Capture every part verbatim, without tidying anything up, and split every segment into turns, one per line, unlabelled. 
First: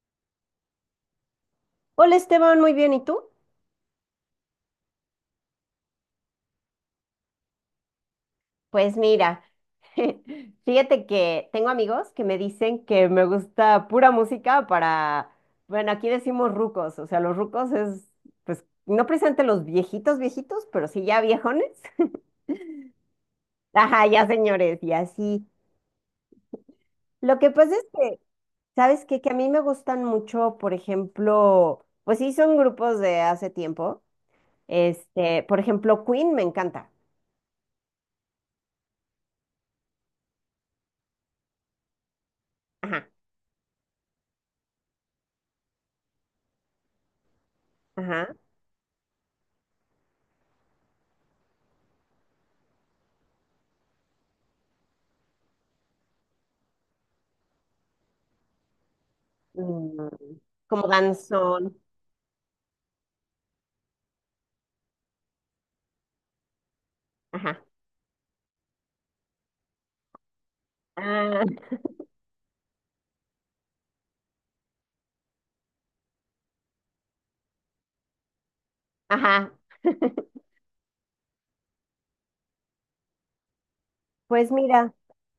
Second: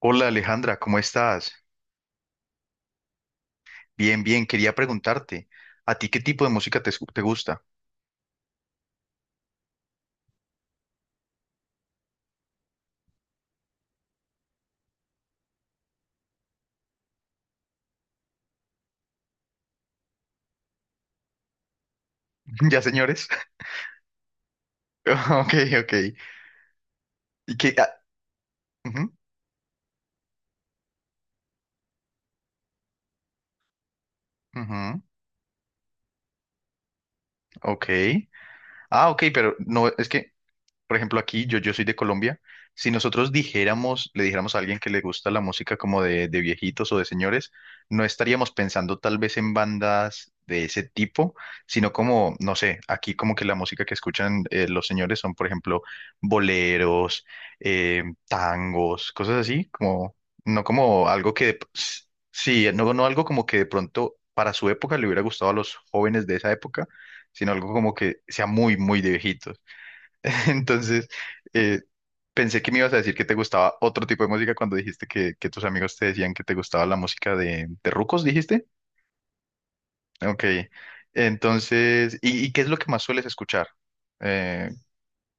Hola Alejandra, ¿cómo estás?
Hola Esteban, muy bien, ¿y tú?
Bien, bien, quería preguntarte, ¿a ti qué tipo de música te, escu- te gusta?
Pues mira, fíjate que tengo amigos que me dicen que me gusta pura música para, bueno, aquí decimos rucos, o sea, los rucos es, pues, no precisamente los viejitos, viejitos, pero sí ya viejones.
¿Ya, señores?
Ajá, ya señores, y así.
Ok, ok.
Lo que
¿Y
pasa
qué?
es
Ah,
que, ¿sabes
ujú,
qué? Que a mí me gustan mucho, por ejemplo, pues sí, son grupos de hace tiempo.
ujú,
Este, por ejemplo, Queen me encanta.
ok. Ah, ok, pero no, es que por ejemplo, aquí, yo, yo soy de Colombia. Si
Ajá,
nosotros dijéramos, le dijéramos a alguien que le gusta la música como de, de viejitos o de señores, no
ajá.
estaríamos pensando tal vez en bandas de ese tipo, sino como, no sé, aquí como que la música que escuchan eh, los señores son, por ejemplo, boleros, eh, tangos, cosas así,
Mm,
como, no
Como
como algo que, de-
danzón.
Sí, no, no algo como que de pronto para su época le hubiera gustado a los jóvenes de esa época, sino
Ajá.
algo como que sea muy, muy de viejitos. Entonces,
Ah,
eh, pensé que me ibas a decir que te gustaba otro tipo de música cuando dijiste que, que tus amigos te decían que te gustaba la música de, de rucos, dijiste.
ajá.
Ok. Entonces, ¿y, y qué es lo que más sueles escuchar?
Pues
Eh,
mira,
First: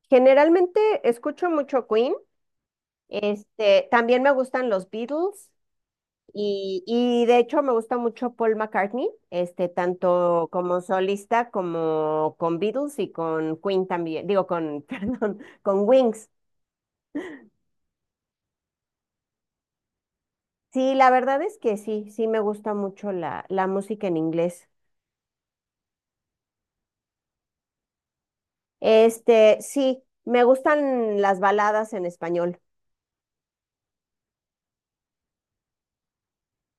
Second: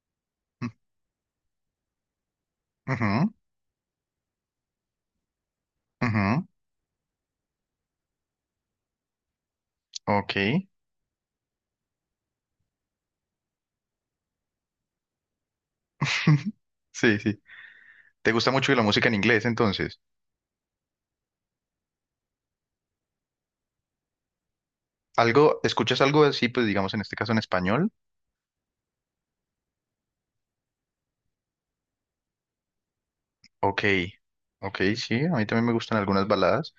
generalmente escucho mucho Queen,
ujú,
este, también me gustan los Beatles
ujú,
y, y de hecho me gusta mucho Paul McCartney, este,
ok.
tanto como solista como con Beatles y con Queen también, digo con, perdón, con Wings.
Sí, sí. ¿Te gusta mucho la música en inglés, entonces?
Sí, la verdad es que sí, sí me gusta mucho la, la música en inglés.
¿Algo, escuchas algo así, pues digamos en este caso en español?
Este, sí, me gustan las baladas en español.
Ok, ok, sí, a mí también me gustan algunas baladas.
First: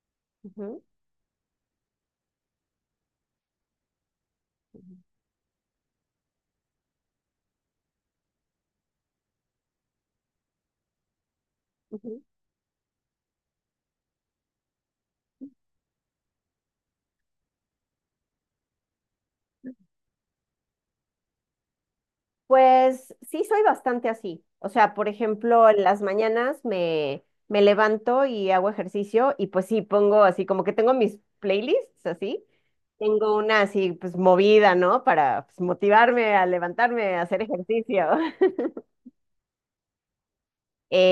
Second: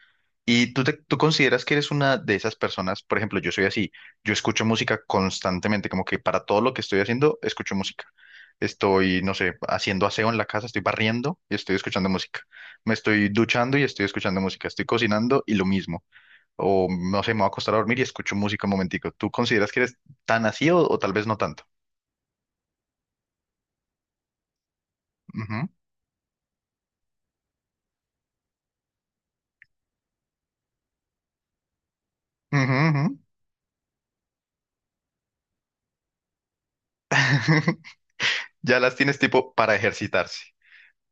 ¿Y
Ujú,
tú, te- tú consideras que eres una de esas personas? Por ejemplo, yo soy así, yo escucho
ujú,
música constantemente, como que para todo lo que estoy haciendo, escucho música. Estoy, no sé, haciendo aseo en la casa, estoy barriendo y estoy escuchando
ujú.
música. Me estoy duchando y estoy escuchando música. Estoy cocinando y lo mismo. O no sé, me voy a acostar a dormir y escucho música un momentico. ¿Tú consideras que eres tan así o, o tal vez no tanto?
Pues sí, soy bastante así. O sea, por
Ujú,
ejemplo, en las mañanas me, me levanto y hago ejercicio y pues sí, pongo así como que tengo mis playlists así.
ujú, ujú.
Tengo una así pues movida, ¿no? Para pues, motivarme a levantarme, a hacer ejercicio.
Ya las tienes tipo para ejercitarse.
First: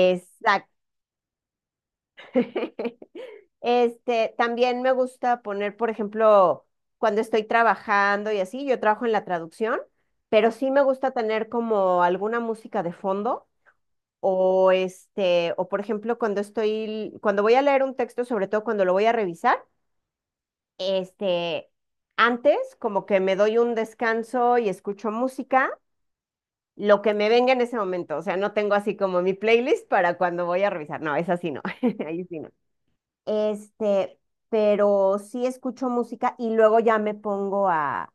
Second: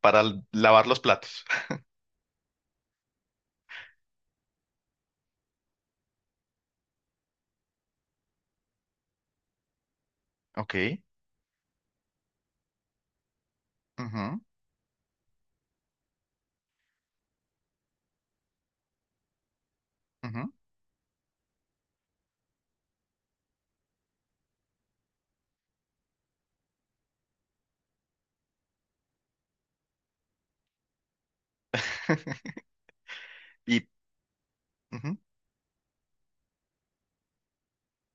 Para l- lavar los platos.
Este, también me gusta poner, por ejemplo, cuando estoy trabajando y así, yo trabajo en la traducción, pero sí me
Ok.
gusta tener como alguna música de fondo.
Ujú,
O este, o por ejemplo, cuando estoy, cuando voy a leer un texto, sobre todo cuando lo voy a revisar,
ujú.
este, antes como que me doy un descanso y escucho música, lo que me venga en ese momento. O sea, no tengo así como mi playlist para cuando voy a revisar. No, es así no. Ahí sí no.
Y
Este,
ujú,
pero sí escucho música y luego ya me pongo a,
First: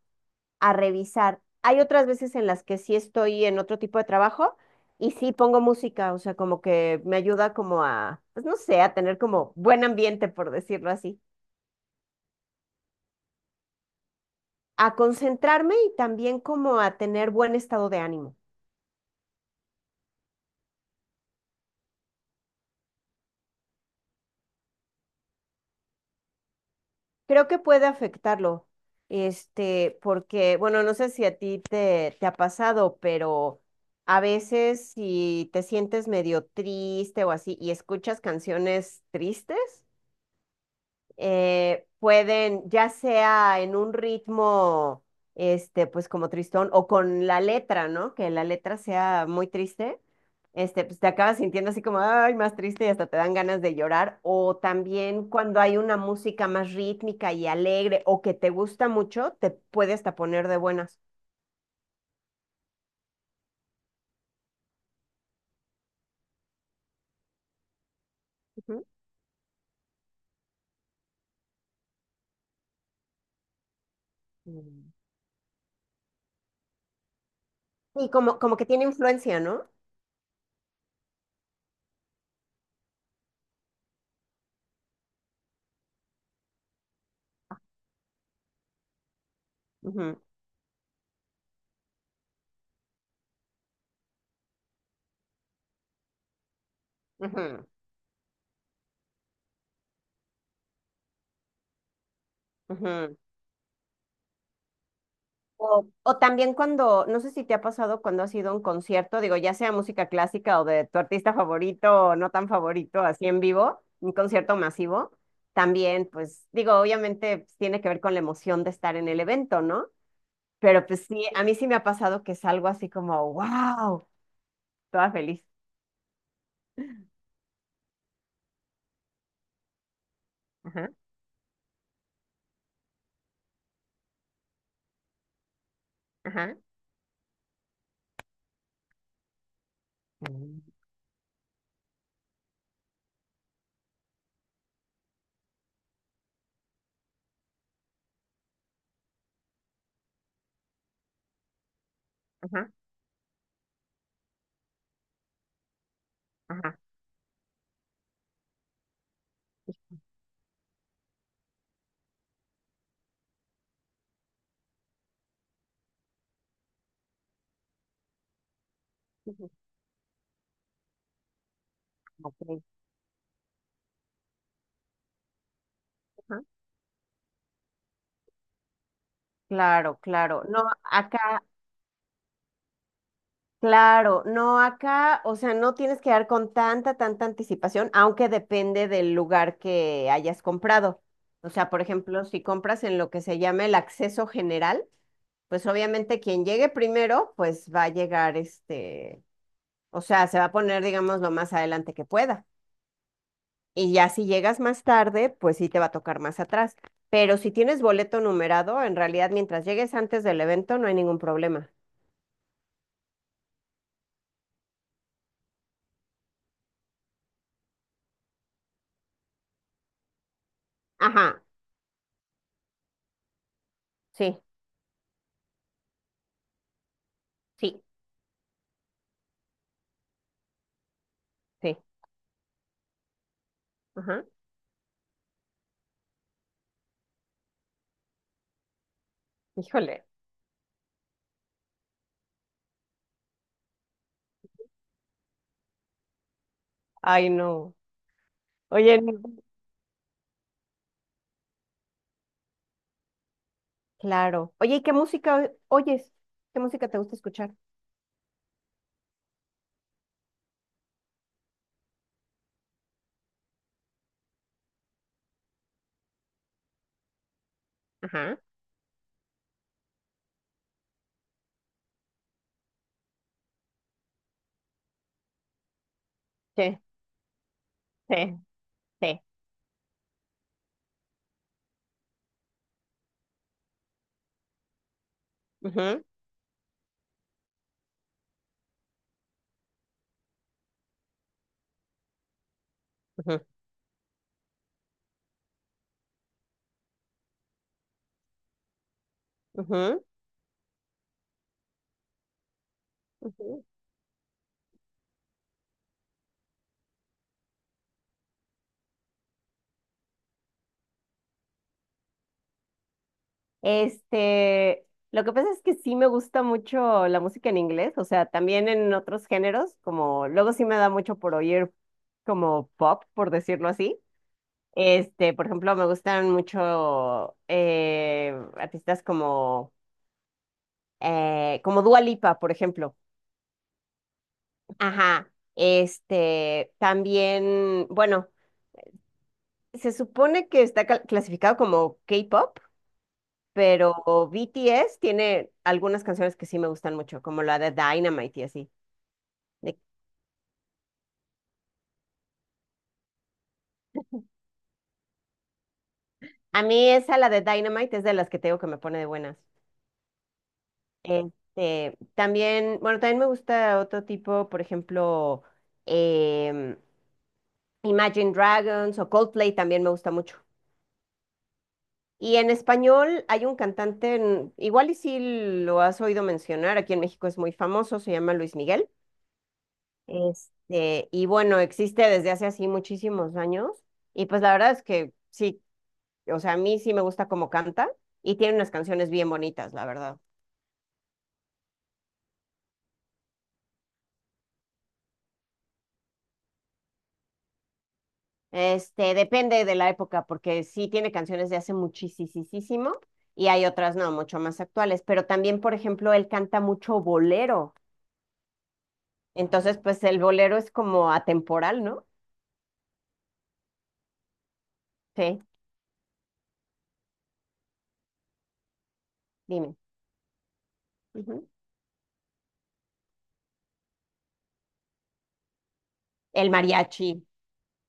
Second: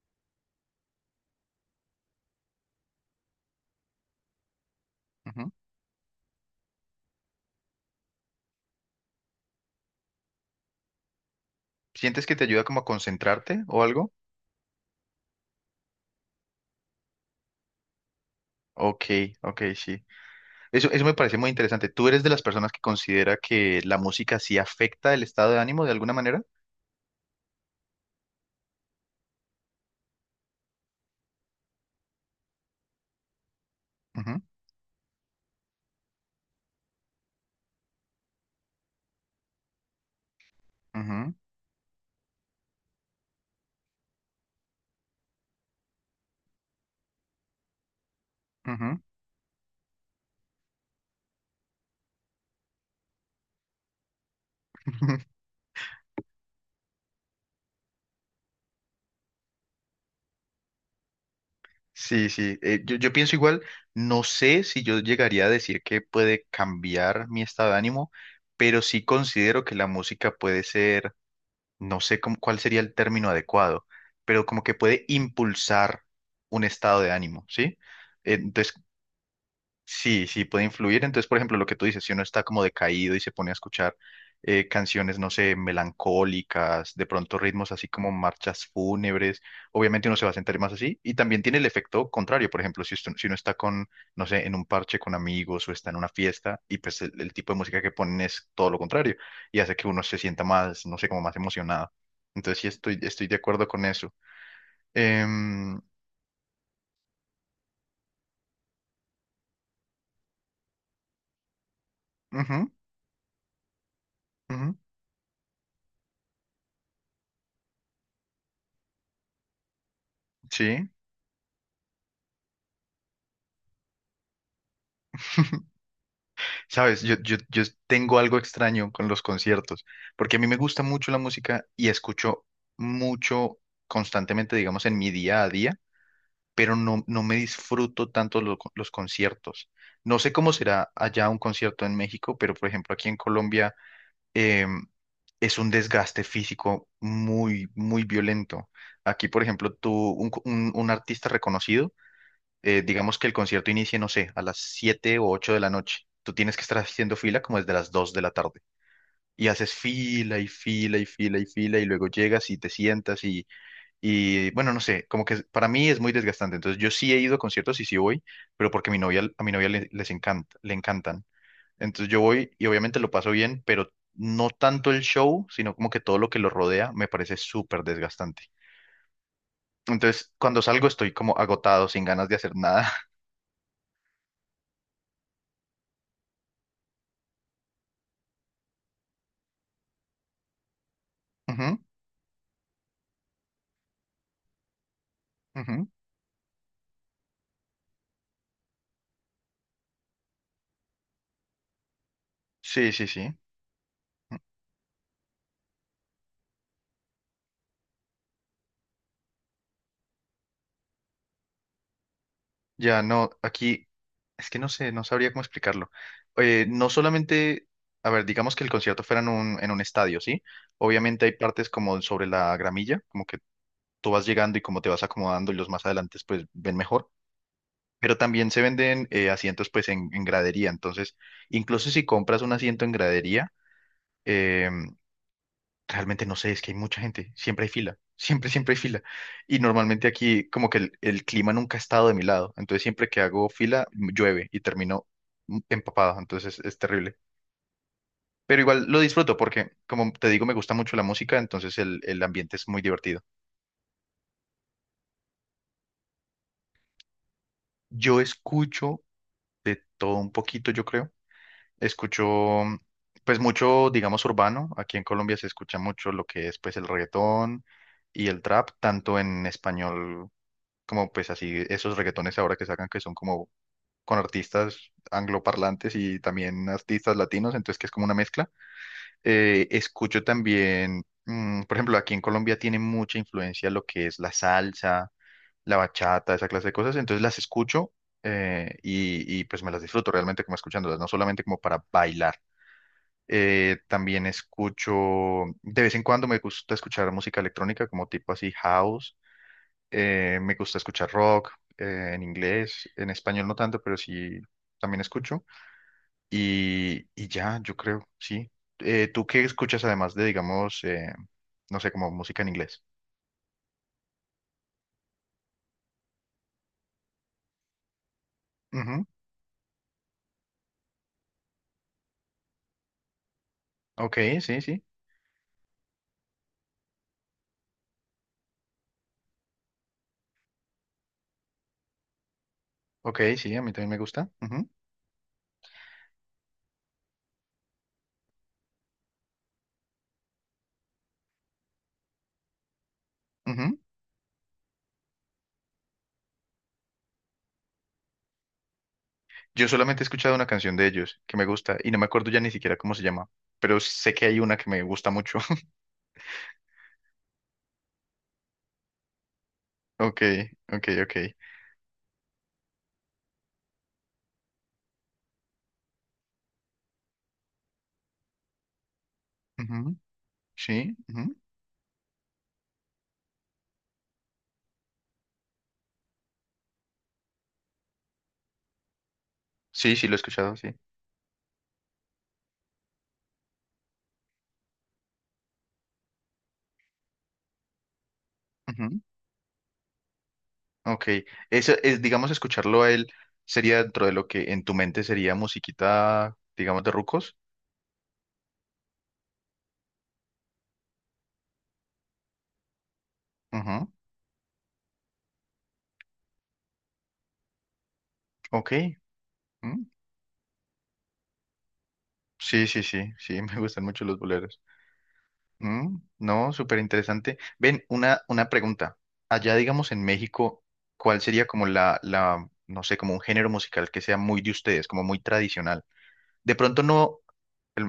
a revisar. Hay otras veces en las que sí estoy en otro tipo de trabajo y sí
ujú.
pongo música, o sea, como que me ayuda como a, pues no sé, a tener como buen ambiente, por decirlo así,
¿Sientes que te ayuda como a concentrarte o algo?
a concentrarme y también como a tener buen estado de ánimo.
Ok, ok, sí. Eso, eso me parece muy interesante. ¿Tú eres de las personas que considera que la música sí afecta el estado de ánimo de alguna manera?
Creo que puede afectarlo, este, porque, bueno, no sé si a ti te, te ha pasado, pero a
Ujú,
veces si te sientes medio triste o así y escuchas canciones tristes,
ujú,
eh, pueden, ya sea en un ritmo, este, pues como tristón, o con la letra, ¿no? Que la letra
ujú.
sea muy triste, este, pues te acabas sintiendo así como, ay, más triste y hasta te dan ganas de llorar. O también cuando hay una música más rítmica y alegre o que te gusta mucho, te puede hasta poner de buenas.
Sí, sí. Eh, yo, yo pienso igual, no sé si yo llegaría a decir que puede cambiar mi estado de ánimo, pero
Ujú.
sí considero que la música puede ser no sé cómo- cuál sería el término adecuado, pero como que
Mm.
puede impulsar un estado de ánimo, ¿sí?
Y
Eh,
como, como que
Entonces,
tiene influencia, ¿no?
sí, sí, puede influir. Entonces, por ejemplo, lo que tú dices, si uno está como decaído y se pone a escuchar eh, canciones, no sé, melancólicas, de pronto ritmos así como marchas fúnebres, obviamente
Ujú,
uno se va a sentir más así. Y también tiene el efecto contrario. Por ejemplo, si, usted- si uno está con, no sé, en un parche con amigos o está en una fiesta y pues el, el tipo de
ujú,
música que ponen es todo lo contrario y hace que uno se sienta más, no sé, como más emocionado. Entonces, sí, estoy,
ujú.
estoy de acuerdo con eso. Em,
O, o también cuando, no sé si te ha pasado cuando has ido a un concierto, digo, ya sea música clásica o de tu artista favorito o no tan
ujú,
favorito, así en vivo, un concierto
ujú,
masivo, también, pues digo, obviamente pues, tiene que ver con la emoción de estar en el evento, ¿no? Pero
sí.
pues sí, a mí sí me ha pasado que salgo así como, wow, toda feliz.
Sabes, yo, yo, yo tengo algo extraño con los conciertos, porque a mí me gusta
Ajá,
mucho la música y escucho mucho constantemente, digamos, en mi día a día,
ajá,
pero no, no me disfruto tanto lo- los conciertos. No sé cómo
mm,
será allá un concierto en México, pero por ejemplo aquí en Colombia em, es un desgaste físico muy, muy violento. Aquí, por ejemplo, tú, un, co- un un artista reconocido,
ajá,
eh, digamos que el concierto inicie, no sé, a las siete o ocho de la noche. Tú tienes que estar
ajá.
haciendo fila como desde las dos de la tarde. Y haces fila y fila y fila y fila y luego llegas y te sientas y, y bueno, no sé, como que para mí es muy desgastante. Entonces yo sí he ido a conciertos y sí voy, pero porque mi novia, a
Ujú,
mi novia le- les encanta, le encantan. Entonces yo voy
ok.
y obviamente lo paso bien, pero no tanto el show, sino como que todo lo que
Ajá.
lo rodea me parece súper desgastante.
Claro,
Entonces
claro. No,
cuando salgo estoy como
acá.
agotado, sin ganas de hacer nada.
Claro, no acá, o sea, no tienes que dar con tanta, tanta anticipación, aunque depende del lugar que hayas comprado. O sea,
Ujú,
por ejemplo, si compras en lo que se llama el acceso general, pues
ujú.
obviamente quien llegue primero, pues va a llegar este, o sea, se va a poner, digamos, lo más adelante que pueda.
Sí, sí, sí.
Y ya si llegas más tarde, pues sí te va a tocar más atrás. Pero si tienes boleto numerado, en realidad mientras llegues antes del evento no hay ningún problema.
Ya no, aquí es que no sé, no sabría cómo explicarlo. Eh, no solamente, a ver, digamos que el concierto fuera en un, en un estadio, ¿sí? Obviamente hay
Ajá,
partes como sobre la gramilla, como que tú vas
sí,
llegando y como te vas acomodando y los más adelante pues ven mejor.
sí,
Pero también se venden eh, asientos pues en, en gradería. Entonces,
sí,
incluso si compras un asiento en gradería,
ajá.
em, Realmente no sé, es que hay mucha gente, siempre hay fila, siempre, siempre hay fila. Y
Híjole.
normalmente aquí como que el, el clima nunca ha estado de mi lado, entonces siempre que hago fila m- llueve y termino m- empapado, entonces es, es terrible.
Ay, no.
Pero igual
Oye,
lo
no,
disfruto porque, como te digo, me gusta mucho la música, entonces el, el ambiente es muy divertido.
claro. Oye, ¿y qué música oyes? ¿Qué música te gusta escuchar?
Yo escucho de todo un poquito, yo creo. Escucho mm, pues mucho, digamos, urbano. Aquí en Colombia se escucha mucho lo que es pues el reggaetón y
Ajá.
el trap, tanto en español como pues así esos reggaetones ahora que sacan que son como con artistas angloparlantes y también
Sí,
artistas latinos, entonces que es como una
sí,
mezcla.
sí.
Eh, escucho también, mm, por ejemplo, aquí en Colombia tiene mucha influencia lo que es la salsa, la
Ujú,
bachata, esa clase de cosas, entonces las escucho eh, y, y pues me las disfruto realmente como escuchándolas, no solamente como para bailar.
ujú,
Eh, también escucho, de vez en cuando me gusta escuchar música electrónica como tipo así house
ujú,
eh, me gusta escuchar rock eh, en inglés, en español no
ujú.
tanto, pero sí también escucho. Y, y ya, yo creo, sí. Eh, ¿tú qué escuchas además de, digamos, eh, no sé, como música en inglés?
Este, lo que pasa es que sí me gusta mucho la música en inglés, o sea, también en
Ujú,
otros géneros, como luego sí me da mucho por oír como pop, por decirlo así.
ok, sí, sí.
Este, por ejemplo, me gustan mucho eh, artistas como, eh, como Dua Lipa, por ejemplo.
Ok, sí, a mí también me gusta. Ujú,
Ajá, este, también, bueno, se supone que está cal- clasificado como K-pop,
ujú.
pero B T S tiene algunas canciones que sí me gustan mucho, como la de Dynamite y así.
Yo
De-
solamente he escuchado una canción de ellos que me gusta y no me acuerdo ya ni siquiera cómo se llama, pero sé que hay una que me gusta mucho.
a mí esa, la de Dynamite, es de las que tengo que me pone de buenas.
Ok, ok, ok.
Este, también, bueno, también me gusta otro tipo, por ejemplo, em, Imagine Dragons o Coldplay también me
Ujú,
gusta mucho.
sí, ujú.
Y en español hay un cantante, en- igual y si lo has oído mencionar, aquí en México es muy famoso, se llama Luis Miguel.
Sí, sí, lo he escuchado, sí.
Este, y bueno, existe desde hace así muchísimos años. Y pues la verdad es que sí, o sea, a mí sí me gusta cómo canta y tiene unas canciones bien bonitas, la verdad.
Ok, eso es, digamos, escucharlo a él sería dentro de lo que en tu mente sería musiquita, digamos, de rucos.
Este, depende de la época, porque sí tiene canciones de hace muchísimo y hay
Ujú,
otras no, mucho más actuales. Pero también, por ejemplo, él canta mucho bolero.
ok,
Entonces,
mm,
pues el bolero es como atemporal, ¿no?
sí, sí, sí, sí, me gustan mucho los boleros.
Sí.
Mm, no, súper interesante. Ven, una, una pregunta. Allá,
Dime.
digamos, en México, ¿cuál sería
Ujú.
como la, la, no sé, como un género musical que sea muy de ustedes, como muy tradicional?
El
De pronto no.
mariachi.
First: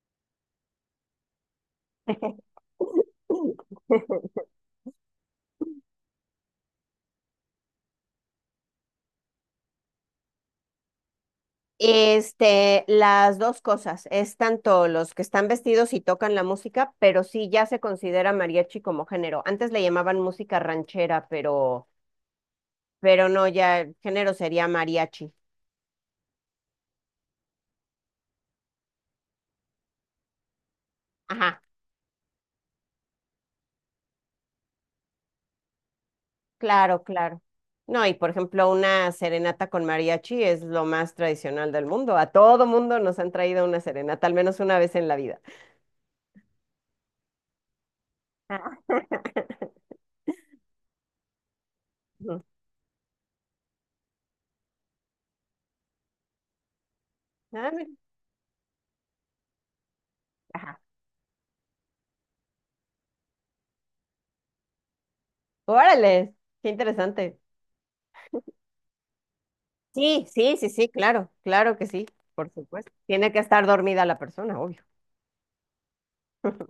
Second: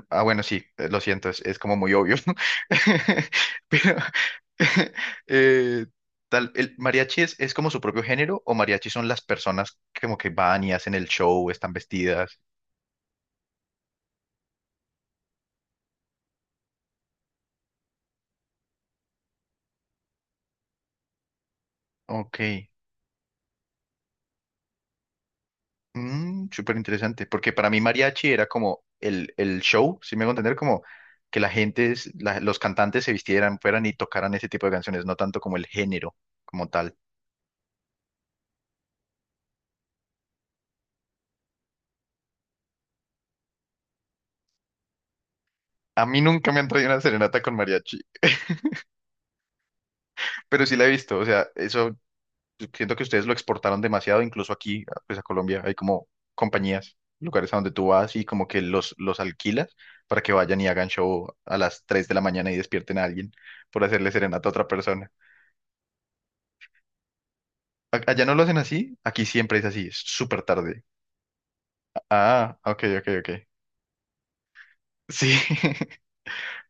Ah, bueno, sí, eh, lo siento, es, es como muy obvio. Pero eh, tal, el mariachi es, es como su propio género o mariachi son las personas que como que van y hacen el show, están vestidas.
Este, las dos cosas, es tanto los que están vestidos y tocan la música, pero sí ya se considera mariachi como género. Antes le llamaban música ranchera, pero,
Ok,
pero no, ya el género sería mariachi.
mm, súper interesante, porque para mí mariachi era como el, el show, si me hago entender, como que la
Ajá,
gente, es- la- los cantantes se vistieran, fueran y tocaran ese tipo de canciones, no tanto como el género como tal.
claro, claro. No, y por ejemplo, una serenata con mariachi es lo más tradicional del mundo. A todo mundo nos han traído una serenata, al menos una vez en la vida.
A mí nunca me han traído una serenata con mariachi,
Ah,
pero sí la he visto, o sea, eso.
ujú.
Siento que ustedes lo exportaron demasiado, incluso aquí, pues a Colombia, hay como compañías, lugares a donde
Ah,
tú
mira.
vas y como que los, los alquilas para que vayan y hagan show a las tres de la mañana y despierten a alguien por hacerle serenata a otra persona.
Órale, qué interesante.
A- Allá no lo hacen así, aquí siempre es así, es
Sí,
súper
sí, sí,
tarde.
sí, claro, claro que sí, por
Ah, ok,
supuesto.
ok,
Tiene que
ok.
estar dormida la persona, obvio.
Sí.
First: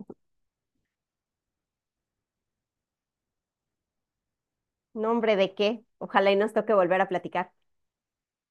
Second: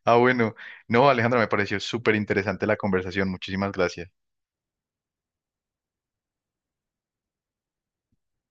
Ah, bueno. No, Alejandra, me pareció súper interesante la conversación. Muchísimas gracias.
No, hombre, ¿de qué? Ojalá y nos toque volver a platicar.